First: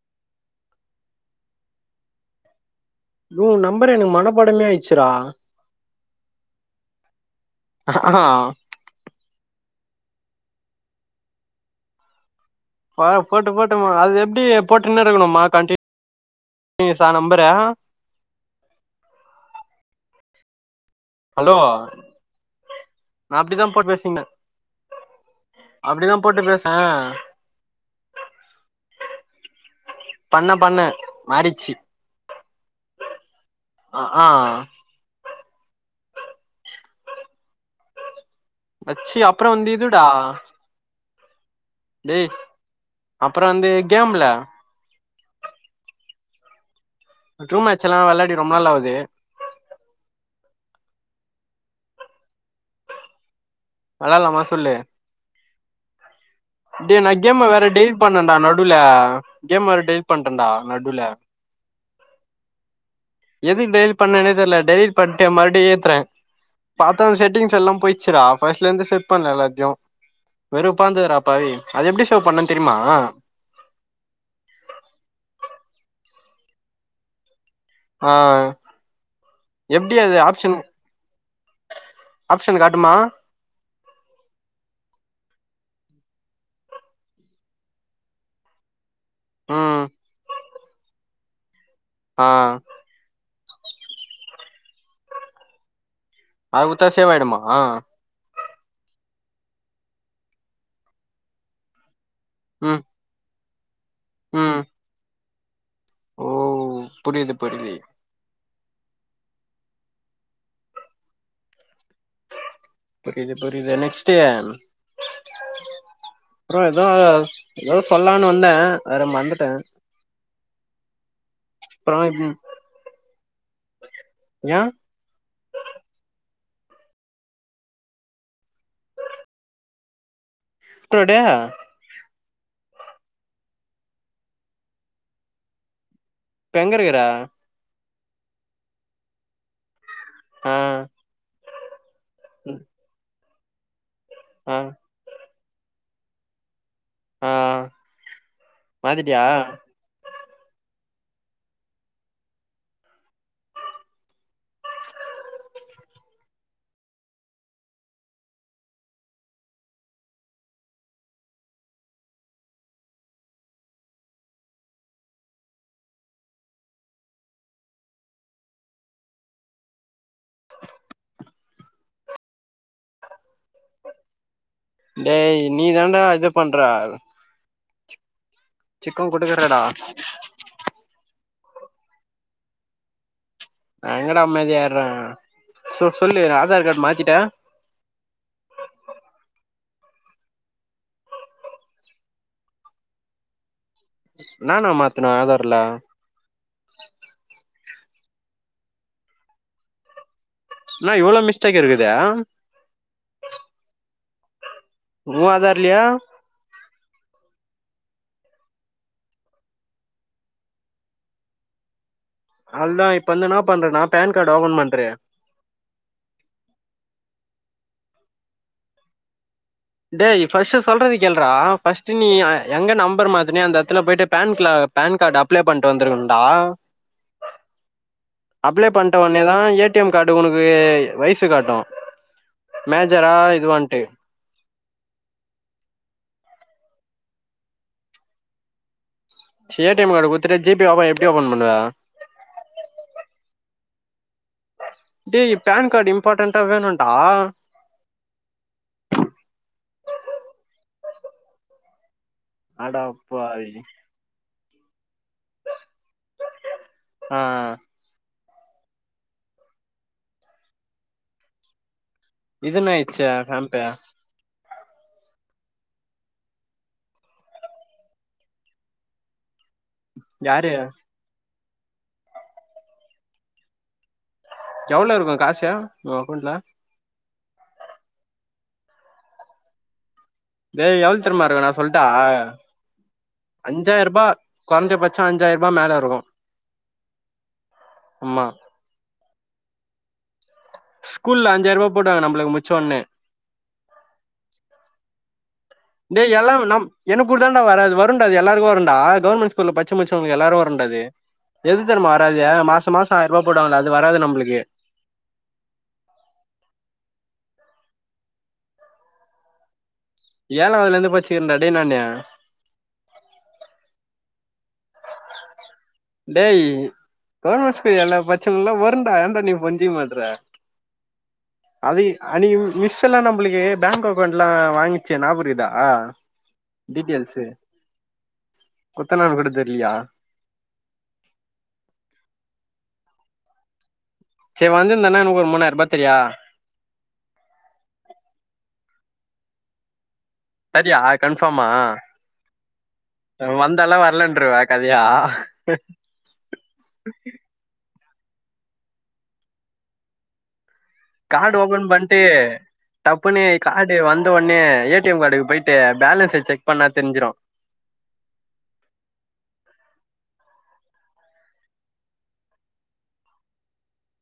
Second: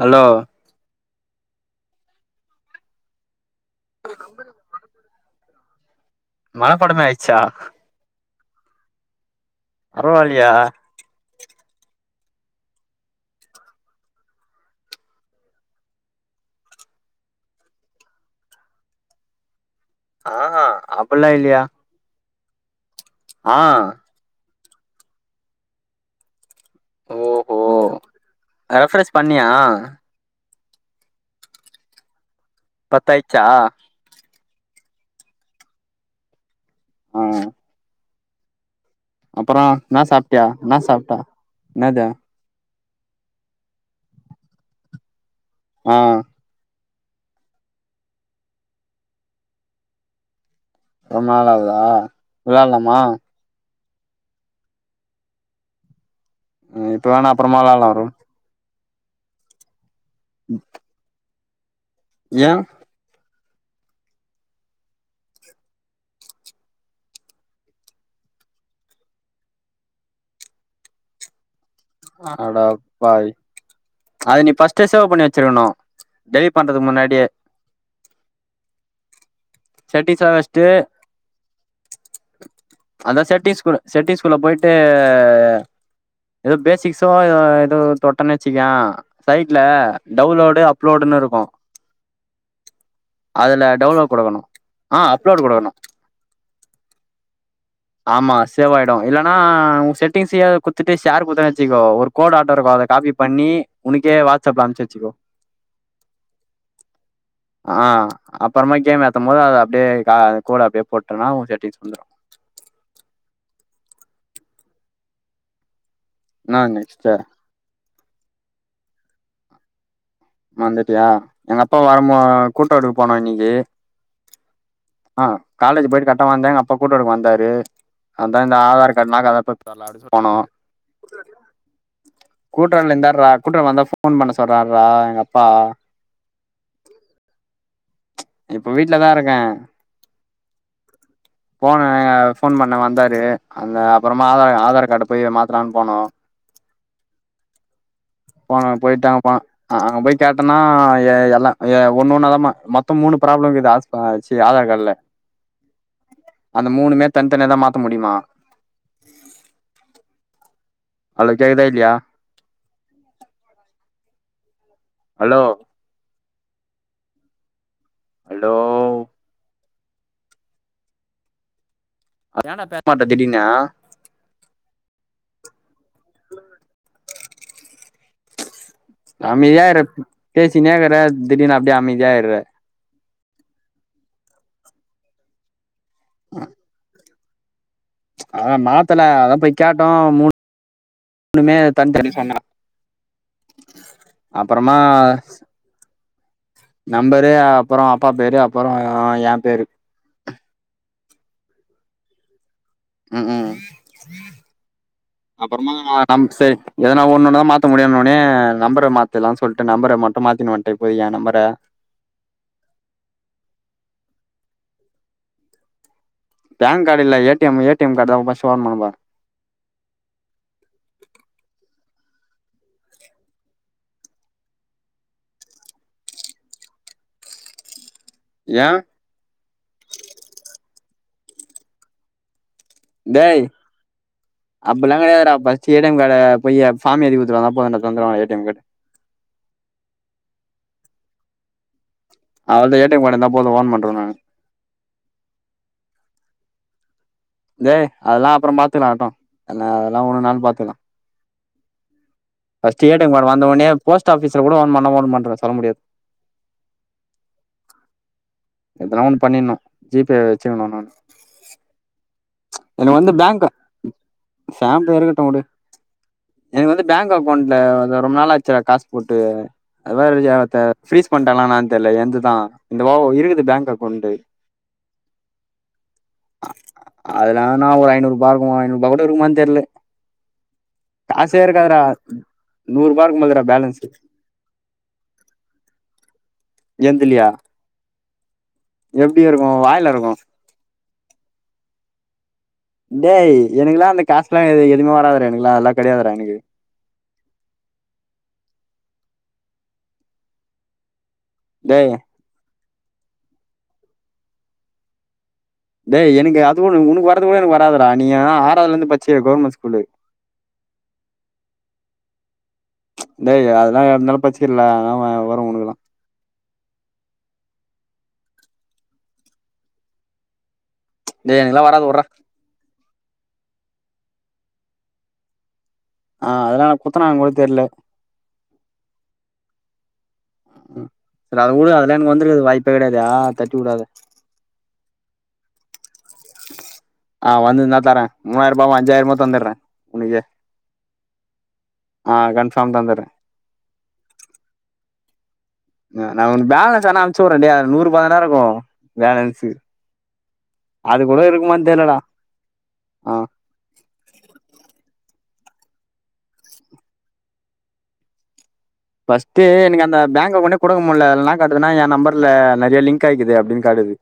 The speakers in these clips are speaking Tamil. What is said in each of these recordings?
ஹலோ ஓ நம்பர் எனக்கு மனப்பாடமே ஆய்ருச்சுடா மனப்பாடமே ஆய்ருச்சா அ ஆ பரவால்லியே வா போட்டு போட்டுமா அது எப்டி போட்டுன்னே இருக்கணுமா கண்டின் னியூசா நம்பரே ஆஹா அப் ஹலோ நா ஆ அப்டிதா போட்டு பேசீக்ன அப்டிதா போட்டு பேஸ் ஓ அத ரெஃப்ரஸ் பண்ணியா பண்ணெ பண்ணெ மாறிட்ச்சு பத்தாய்ச்சா அ ஆ ம் வச்சு அப்றோ அப்பறோ வந்து என்னா இதுடா சாப்டியா என்னா சாப்ட்ட என்னது டேய் அப்பறொ வந்து கேம்ல ஆ ட்ரூம் மேட்ச்செல்லா வெளாடி ரொம்ப நாளாவுது ரொம்ப நாள் ஆவுதா வெளாட்லாமா வெளாட்லாமா சொல்லு டே இப்ப நா வேணா கேம்ம அப்புறமா வேற விளாட்லா டெலிட் ப்ரோ பண்ணன்டா நடு டுல கேம் வேற டெலிட் பண்ட்டன்டா நடுல ஏ எதுக் டெலிட் பண்ணனே தெரில டெலிட் பண்ட்டு மறுடியு ஏத்றே பாத்தா செட்டிங்ஸ் எல்லா போய்ச்சுடா ஃபஸ்ட்லெந்து செட் பண்ல எல்லாத்தையு வெறுப்பாந்துதுடா பாவி அது எப்டி சேவ் பண்ணன் தெரியுமா அடப்பாவி அது நீ ஃபஸ்ட்டே சேவ் பண்ணி வச்சிருக்கணு டெலிட் பண்றதுக்கு முன்னாடியே ஆ எப்டி அது செட்டிங்ஸ்லா ஆப்ஷன் வச்சுட்டு ஆப்ஷனு காட்டுமா அதா செட்டிஸ்குள்ள செட்டிஸ்குள்ள பொய்ட்டு எதோ பேசிக்ஸோ எதோ எதோ தொட்டன் வச்சுக்யே சைட்லே ம் டவுன்லோடு அப்லோடுனு இருக்கூ ஆ அதுல டவுன்லோ குடுக்கணு ஆ அப்லோடு குடுக்கணு அது குத்தா சேவாயிடுமா ஆமா சேவ் ஆய்டு இல்லனா ஓ செட்டிங்ஸயே குடுத்துட்டு ஷேர் குடுத்தனு வச்சிக்கோ ஒரு கோடாட்டோருக்கு ம் அத காப்பி பண்ணீ உனக்கே ம் வாட்ஸ்அப்ல அம்ச்சி வச்சிக்கோ ஓ புரியுது புரியுது ஆ அப்பறமா கேம் ஏத்தும் போது அத அப்டியே க கோட அப்டியே போட்டனா ஓ செட்டிங்ஸ் வந்துரு புரிது புரிது நெக்ஸ்ட்டூ ப்ரோ என்ன எதோ நெக்ஸ்ட் எதோ சொல்லானு வந்த வேற மறந்துட்ட மறந்துட்டியா எங்க அப்பா வரம்போ கூட்டெடுக்க போனோ இன்னைக்கி ஏ ஆ காலேஜி போய்ட்டு கரெக்ட்டா வந்த எங்கப்பா போட்டோ எடுக்க வந்தாரு அதா இந்த ஆதார் கார்டு என்னா கத [unintelligible] போனோ அத சொல்லனு குடா கூட்டுறல இருந்தார்ரா கூட்றவு வந்தா ஃபோன் பண்ண சொல்றாருரா எங்க அப்பா இப்ப எங்கருக்குற இப்ப வீட்லதா இருக்க அ போன அ ஃபோன் பண்ண வந்தாரு அந்த அப்புறமா ஆ ஆதார் ஆதார் கார்டு போய் மாத்தலான்னு போனோ ஆ போன போய்ட்டாங்க மாத்திட்டியா போனோ ஆ அங்க போய் கேட்டனா எ எல்லா ஒன்ன ஒண்ணாதா மா மொத்தஃ மூணு பராப்ளம் இக்குது ஆ சி ஆதார் கார்டுல அந்த மூணுமே தனித்தனிய தா மாத்த முடிமா ஹலோ கேக்குதா இல்லயா ஹலோ ஹலோ ஏன்டா பேச மாட்ட திடீனு டேய் நீ தாண்டா இது பண்ற சிக்கோ குடுக்குறடா அமைதியா இரு பேசினேயிருக்குற திடீர்னு அப்டியே அமைதியாயிற நான் எங்கடா அமைதியாயிற சொ சொல்லு ஆதார் கார்டு மாத்திட்ட ஆ மாத்தல அதா போய் கேட்டோ மூணு மூணுமே தனி தனி சொன்ன நானா அப்பறமா மாத்துனே ஆதார்ல நம்பரு அப்பறோ அப்பா பேரு அப்பறோ எ பேரு என்ன இவ்ளோ மிஸ்டேக் இருக்கது ம் ம் உ அப்பறமா ஆதார்லயா நம் செ எதனா ஒன்னு தா மாத்த முடியுனோனே நம்பர மாத்திர்லான் சொல்ட்டு நம்பர மட்டு மாத்தினு வன்ட்டே போய் எ நம்பர அவ்ளதா இப்ப என்னனா பண்றனா பேன் கார்டு ஓபப்ன் பண்று பேன் காடு இல்ல A T M A T M card தா ஃபஸ்ட்டு ஒபன் பன்னுபா டே ஃபஸ்ட்டு சொல்றது கேல்றா ஃபர்ஸ்ட்டு நீ எங்க நம்பர் மாத்தினியோ அந்த எடத்துல போய்ட்டு பேன்க்ள பேன் காடு அப்ளை பண்ட்டு வந்ருக்கனுடா ஏ அப்ளை பண்ட ஒட்னே தா ஏ டி எம் காடு உனக்கு வயசு காட்டு மேஜரா டேய் இது வாண்ட்டு அப்பில்லா கெடையாதுடா ஃபஸ்ட்டு ஏ டி எம் கார்ட போய்யி ஃபார்ம் எழிதி குடுத்துட்டு வந்தா போதுடா தந்துருவாங்க A T M card A T M card குடுத்துட ஜி பே அப்போ எப்டி ஓபன் பண்ணுவ அவள்ட ஏ டி எம் காடு இருந்த போது ஒபன் பண்றுவ நானு டேய் பன் கார்ட் இம்பார்டண்டா வேணுன்டா டேய் அதெல்லா அப்புறம் பாத்துக்கலா ஆட்டு அதெல்லா ஒரு நாள் பாத்துக்லா first A T M card வந்த அடப்பாவி ஒடனே போஸ்ட் ஆபீஸ்ல கூட ஒன் பண்ண உடமாட்ர சொல்ல முடியாது ஆ எதன்னா ஒண்ணு பண்ணிட்ணு ஜி பே வெச்சிக்கணு நான் இதுன்னு எனக்கு ஆயிடுச்சு வந்து பேங்கா ஹாம்பே சம்பு இருக்கட்டு உடு எனக்கு வந்து பேங்க் அக்கௌண்ட்ல வந்து ரொம்ப நாளா ஆச்சுட காசு போட்டு அது யாரு வேறத்தை ஃப்ரீஸ் பண்டாங்லான்னான் தெரியல எந்து தான் இந்த வாவோ இருக்குது பேங்க் அக்கௌண்ட் எவ்ளோ இருக்கொ காசு உ அக்கௌண்ட்ல அதுலான ஒரு ஐநூறு ருபா இருக்குமோ ஐநூறு ருபா கூட இருக்குமா தெரில டேய் எவ்ல்தெர்மா இருக்கு நா சொல்ட்டா நூறுபா இருக்கும் அதுல அஞ்சாயிர ரூபா கொறஞ்ச பச்சோ அஞ்சாயிர ரூபா மேலே இருக்கும் எந்திலியா ஆமா எப்டி இருக்கு வாயில இருக்கும் ஸ்கூல்ல அஞ்சாயிர ரூவா போடாங்க நம்மளுக்கு முச்சொன்னே டேய் எனக்குல அந்த காசுலா எதுமே வராது எனக்குலா அதெல்லா டேய் எல்லாம் நம் எனக்கு கூடுத்த தான்டா வராது வருண்டா எல்லாருக்கும் வரும்டா கவர்மெண்ட் ஸ்கூல பட்ச்சு முட்ச்சவங்களுக்கு எல்லாரு வரும்ண்டா அது எது தெரிம டேய் வராது மாச மாசோ ஆயிர ரூவா போடங்கல அது வராது நம்ளுக்கு டேய் எனக்கு அதுனு உனக்கு வறது கூட எனக்கு வராதுட நீ ஏன் ஆறாதுல இருந்து படிச்சு கவர்மெண்ட் ஸ்கூலு ஏழவதுல இருந்து படிச்சக்கிறேன்ட டேய் நானு டேய் அதல்லாம் இருந்தாலும் பச்சிலா ஆன வரு ஒனுக்கலா டேய் கவர்மெண்ட் ஸ்கூல் எல்லாம் பச்சவங்களல்லாம் வரும்ண்டா ஏடா நீ புஞ்சிக்க மாட்ற டேய் எனக்குலாம் அதி வராது அன்னிக்கி மிஸ் மிஸ்லாம் நம்மளுக்கு பேங்க் அக்கௌண்ட்லாம் வாங்கிச்சே நாபகம் இருக்கா ஆ அதலா நா குத்தனாங் கூட தெர்ல குத்தனாங் கூட தெர்லியா ம் அத உடு அதுலா எனக்கு வந்துருக்க வாய்ப்பே கிடையாது தட்டி உடா அத சேரி வந்திருந்தனா எனக்கு மூனாய்ரூபா தரியா அ வந்திருந்தா தர மூவாயிரரூபாவு அஞ்சாயிரூமோ தந்திடுறே உனக்கு தரியா கன்ஃபாம்மா ஆ கன்ஃபார்ம் தந்துர்றே வந்தாள வரலன்ருவ கதையா நா உ பேலன்ஸ் வேன அனுச்சு விடுற டேய் அதுல நூரூபா தான்டா இருக்கு பேலன்ஸூ கார்டு ஓப்பன் பண்டு ஆ டப்புனு கார்டு வந்தோடனே ஏ டி எம் கார்டுக்கு போயிட்டு பேலன்ஸை செக் பண்ணா தெரிஞ்சிரு ஃபஸ்ட்டு எனக்கு அந்த பேங்க் அக்கௌண்டே குடுக்க முடில என்ன காட்டுதுனா என் நம்பர்ல நிறைய லிங்க் ஆகிது அப்டின்னு காட்டுது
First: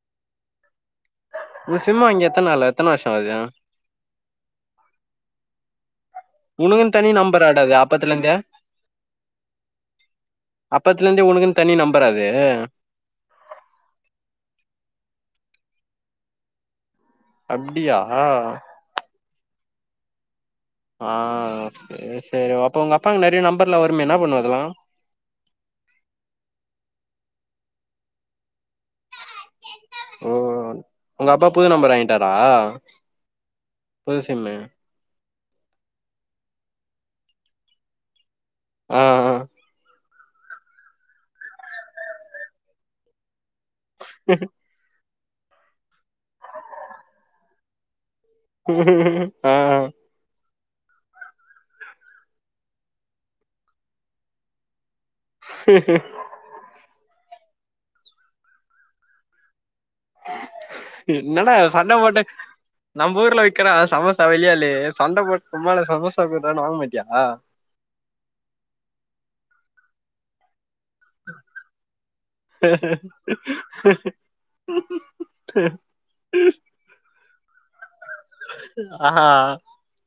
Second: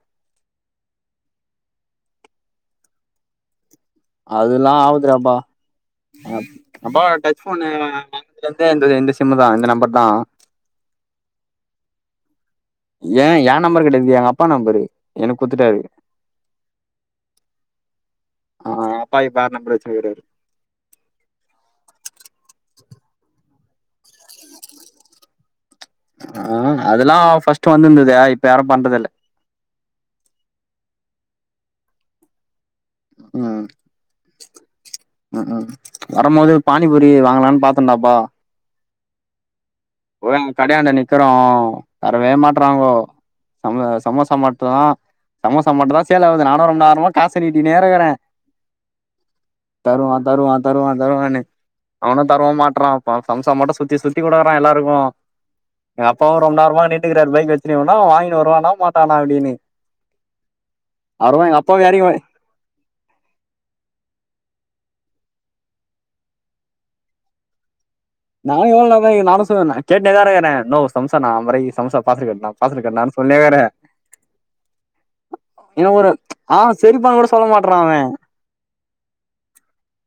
ம் சிம் வாங்கி எத்தனால எத்தன வருஷோ ஆவுது அதுல்லா ஆவுதுடாப்பா அப் உனக்குன் அப்போ தனி டச் நம்பராடா போனு அது அப்பத்துலந்தே [unintelligible] இந்த சிம் தான் இந்த நம்பர் தா அப்பத்துலிருந்தே உனக்குன்னு தனி நம்பறா இது ஏ என் நம்பர் கெடையாது எங்க அப்பா நம்பரு எனக்கு குத்துட்டாரு அப்டியா ஆ அப்பா இப்ப வேற‌ நம்பர் வச்சிருக்காரு ஆ சேர் சேரி அப்போ உங்க அப்பாங்கு நிறைய நம்பர்ல வரும்மே என்ன பண்ணுவ அதலா ஆ அதலா ஃபஸ்ட் வந்திருந்தது இப்ப யாரு பண்றது இல்ல ஓ உங்க அப்பா புது நம்பர் வாங்கிட்டாரா ம் புது சிம்மு ம் வரும்போது ஒரு பானிபுரி வாங்கலான்னு பாத்தன்டப்பா ஆ போய்ங் கடையாண்ட நிக்கிறோ வரவே மாட்றாங்கோ சம சமோசா மட்டு தா சமோசா மட்டு தா சேல்‌ஆவுது நானு ரொம்ப நேரமா காச நீட்டிட்டே நிக்கற ஆ தருவான் தருவான் தருவான் தருவானு அவனு தருவு மாட்றான் சம்சா மட்டு சுத்தி சுத்தி குடக்கறா எல்லா ருக்கு ஹேஹே [unintelligible] ரொம்ப நேரமா நின்ட்டு இருக்காரு பை வச்சிட்டு இவஎன்னவ வாங்கினு வருவானா மாட்டானா அப்டின்னு அவரு என்னடா எங்க அப்பாவ சண்ட எறக்கி போட்டு நம்ம ஊர்ல விக்கற சமோசா வெளியாலே சண்ட போட்டு சும்மாலா சமோசா குறானு வாங்க மாட்டியா நானு எவ்ளோநேரந்த கேக் நானு சொன்ன கேட்னேதா இருக்குற நோ சம்சா நா அம்பருவாய்க்கு சம்சா பார்சல்கட்னா பார்சல்கட்னா சொல்னேக்குற இவ ஒரு ஆ சரிப்பான்னு கூட சொல்ல மாட்றா அவ ஆ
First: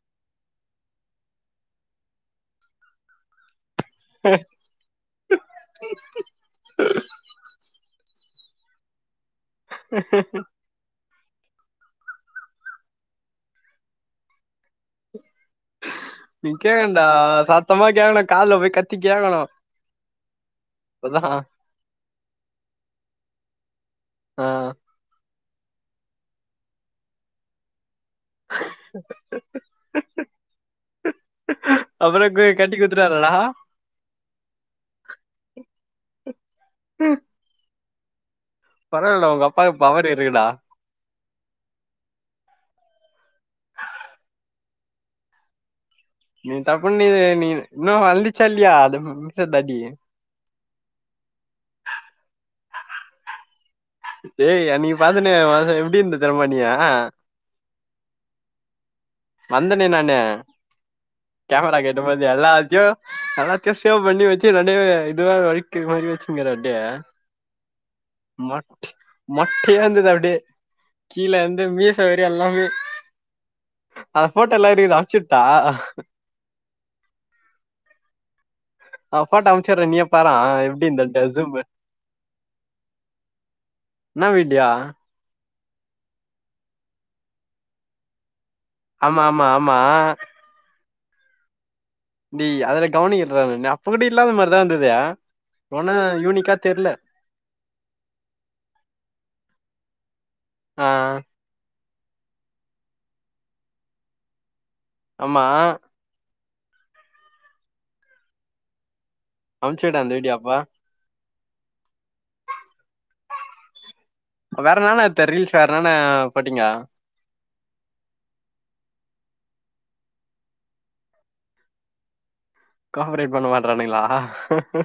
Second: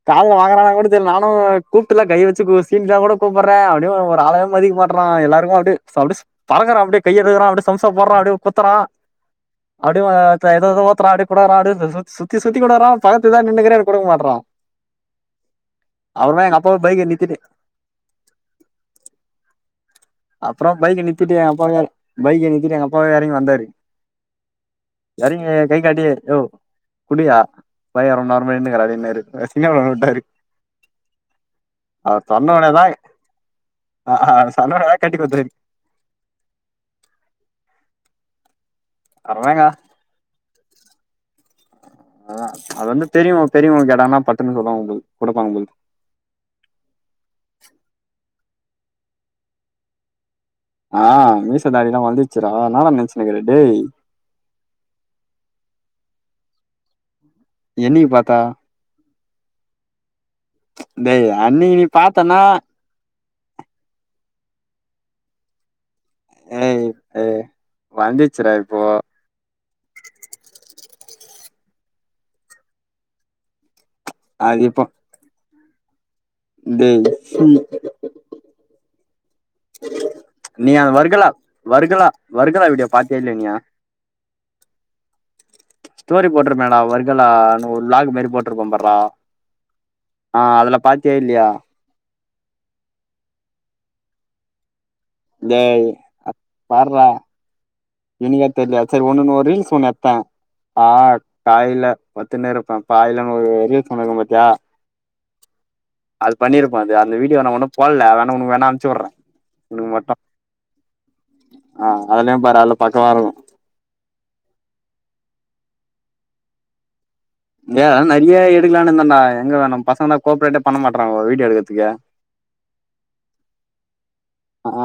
காதுல வாங்கறான கூட தெர்ல நானு கூப்ட்டுல கை வச்சு சீன்டனா கூட கூப்பற அப்டியு ஒரு ஆளாவே மதிக்கமாட் றான் எல்லாருக்கு அப்டியே சே பறக்குறா அப்டே கை எடுக்குறா அப்டே சம்சா போறா அப்டே கொத்தறா அப்டே ஆ ஏதோ ஏதோ ஓத்தரா அப்டே குடுக்குற அப்டே சு சுத்தி சுத்தி குடுக்குற பாத்துதா நின்னுக்குற எனக்குக் குடுக்கக்மாற்ற நீ எங்க அப்பாவை கேக்கன்னுடா பைக்கை நிறுத்திட்டு சத்தமா கேக்கணு காதுல போய் கத்தி கேக்கணு அப்றோ பைக் நித்திட்டு எங்க அப்பாவே பைக் நித்திட்டு எங்க அப்பாவே எறங்கி வந்தாரு ஆ. எரங்கி கை காட்டி யோ குடுயா பய ரொம் மா நேரம நின்னுக்ரா அப்டின்னாரு [unintelligible] விட்டாரு அப்றோ [unintelligible] கட்டி குத்துடாறாடா ஆ ஆ அவ சொன்னாலத கட்டி குத்தாரு ம் பரவலாடா அப்புறமேங்க உங்கப்பாக்கு பவர் இருக்குடா ஆ அது வந்து தெரியு தெரியு கேடான பட்டுன்னு சொல்லுவா உங்களுக்கு கொடுப்பாங்க உங்களுக் நீ டப்புன்னு நீ நீ இன்னு வளன்ந்திசால்லியா அந்த மீச தடி ஆ மீச தாடில்லா வளந்துச்சிடா என்னடா நினச்சினக்குற டேய் டேய் அன்னக்கி பாத்தானே எப்படி இருந்த தெரியுமா நீ எனக்கி பாத்தா வந்தனே நானு டேய் கேமரா அன்னைக்கு நீ கேட்டுபோது பாத்தன்னா எல்லாச்சு எல்லாத்தயும் சேவ் பண்ணி வச்சு ரெண்டயும் இதுவ வழிக்கி மாரி வச்சு [unintelligible] ஏய் ஏய் வளந்துச்சுடா இப்போ மொட் மொட்டய இருந்தா அப்டியே கீழே வந்து மீசவரி எல்லாமே அந்த போட்டோ அது எல்லா இப்போ இருக்து அம்சுட்டா டேய் [unintelligible] ஆ போட்டா அமிச்சடுற நீயே பாறா நீ அந்த எப்படிருந்தன்டு வர்கலா ஜுமு வர்கலா வர்கலா வீடியோ பாத்தியா இல்லையா நீ நம்பிடிய ஸ்டோரி போட்டுருந்தடா வர்காலா ஒரு வ்லாக் மாரி போட்ருப்பா பா ஆமா ஆமா ஆமா ஆ அதுல பாத்திய இல்லையா டேய் அதுல கவனிக்கிலடா நானு அப்ப கூட இல்லாத மாரிதா இருந்து டேய் உன யூனிக்கா தெர்ல இன்னிக்கிடுத்ததுத செரி ஒன்ன ஒரு ரீல்ஸ் ஒண்ணு எத்த ஆ ஆஹ் வாயில பத்துன்னு இருப்ப பாயலன்னு ஒரு ரிலீஸ் ஒண்ணுருக்கும் பாத்தியா ஆம்மா அது பண்ணிருப்போ அது அந்த வீடியோ வே ஒனும் போல வேண உனக்கு வேணா அனுச்சுட்ற அமுச்சுடு அந்த வீடியோ அப்ப அ அதலயும் பாரு அதுல பக்கவாருக்கோ வேற என்னன்னா எடுத் ரீல்ஸ் வேற என்னன்னா போட்டீங்கா நெற்ய எடுக்கலான்னு இருந்தேணா எங்க வேணும் பசங்க தா கோப்பரேட்டே பண்ண மாட்ராங்க வீடிய எடுக்கிறதுக்கு கோப்பரேட் பண்ண மாட்டறானுங்களா ஆ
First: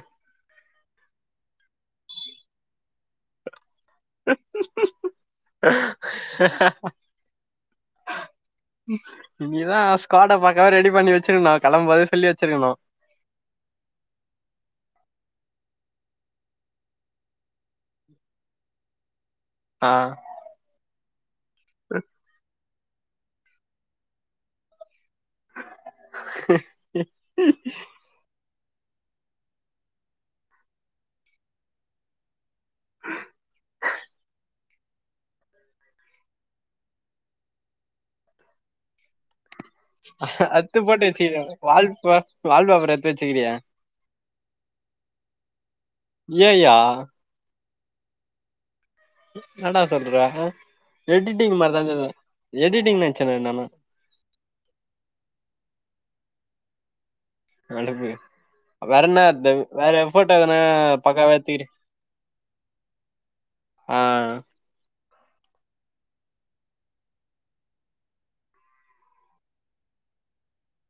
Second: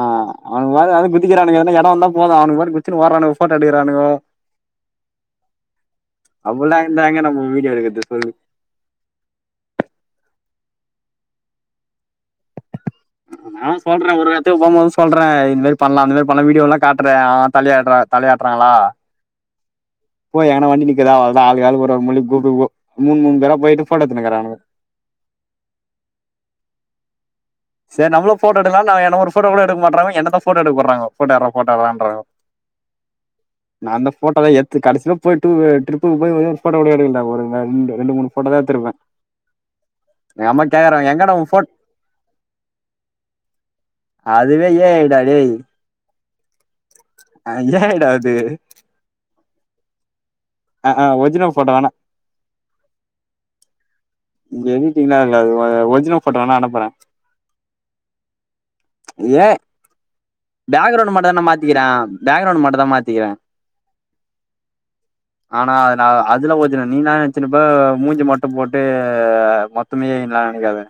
அவனுங்க வேற எவ்லா குதிக்கிறானுங்க எதனா எடம் இருந்தா போதும் அவனுங்க பாட்டுனு குச்சுனூ ஓரானுங்க போட்டோ எடுக்கிறானுங்க அப்ட்லாம் இருந்தா எங்க நம்ம வீடியோ எடுக்கறத்து சொல்லு நீ தா ஸ்கோட்ட பக்கவ ரெடி பண்ணி வச்சிருக்கணோ கெளம்ப போதே சொல்லி வச்சிருக்கணோ நா சொல்றே ஒரு ர்ரு எட்த்துக்கு போவ் போதும் சொல்றேன் இந்த மேரி பண்ணலா அந்த மாரி பண்ணலா வீடியோலா காட்டுறே அ தலிய ஆட்றா தலயாட்றாங்களா ஆ போய் யங்கனா வண்டி நிக்குதா அவ்ள்தா ஆளுக்கு ஆளுக்கு ஒரு ஒரு மூளிக் கூப்டு போ மூன் மூனு பேரா போயிட்டு போட்டா எடுத்துக்குனு கீரானுங்க [unintelligible] சேரி நம்மளூ போட்ட எடுக்கலா நா என்ன ஒரு போட்டோ கூட எடுக் மாட்றானுங்க என்ன தா ஃபோட்டோ எடுக்க போட்றாங்க ஃபோட்ட எட்றா ஃபோட்ட எட்றானுங்க நா அந்த போட்டோலா எத் த்து கடசில போயட்டு டூ ட்ரிப்புக்கு போய் ஒரே ஒரு போட்டோ கூட எடுக்கல்டா ஒரு மண்டு ரெண்டு ரெண்டு மூணு ஃபோட்ட தா எத்துருப்பே அத்து ஃபோட்டோ எங்கடா வச்சக்கிறியே உன் போட்டோ வால்ப் வால் போப்ரு எட்த்து வச்சுக்கிகீறியே அதுவே ஏ ஐடா டேய் ஏய்யா அது ஏ ஐடா அது ன்னடா சொல்ற ஒரிஜினல் எடிட்டிங் போட்டோ மாரிதா வேணா கீது எடிட்டிங் நெனைச்சோ நானூ உங் எடிட்டிங்கல்லா இல்ல ‌அது ஒரிஜினல் ஃபோட்டோ வேணா அனுப்றே அனுப்பு வேறனா ஏ எட்த்த வேற ஃபோட்டோ எதுனா பேக்ரவுண்ட் மட்டும் பக்கவா தான் நான் எத்துகிரியா மாத்திக்கிறேன் பேக்ரவுண்ட் மட்டும் தான் மாத்திக்கிறேன் ஆ ஆனா அத்னா அதுல்லா ஓர்ஜினல் நீ ன்னா நென்சிருப்ப ‌அ மூஞ்சி மொட்ட போட்டு மொத்தமே நாங்க தா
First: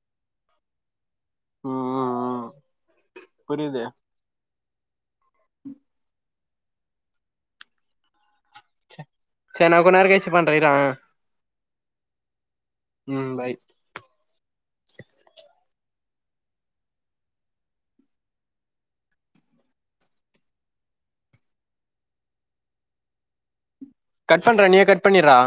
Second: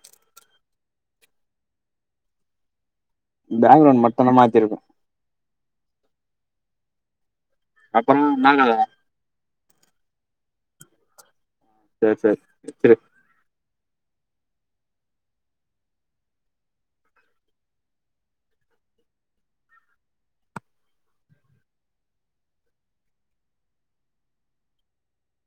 ம் ம் ம் புரியுது பேங்களூர் மட் இத்ன மாத்தி இருக்கோ அப்றோ ன்னா கத சேரி நா கொஞ்ச நேர கழிச்சி பண்றே இரே சேர் சேரி வெச்சிடு ம் பை கட் பண்றா நீயே கட் பண்ணிட்றா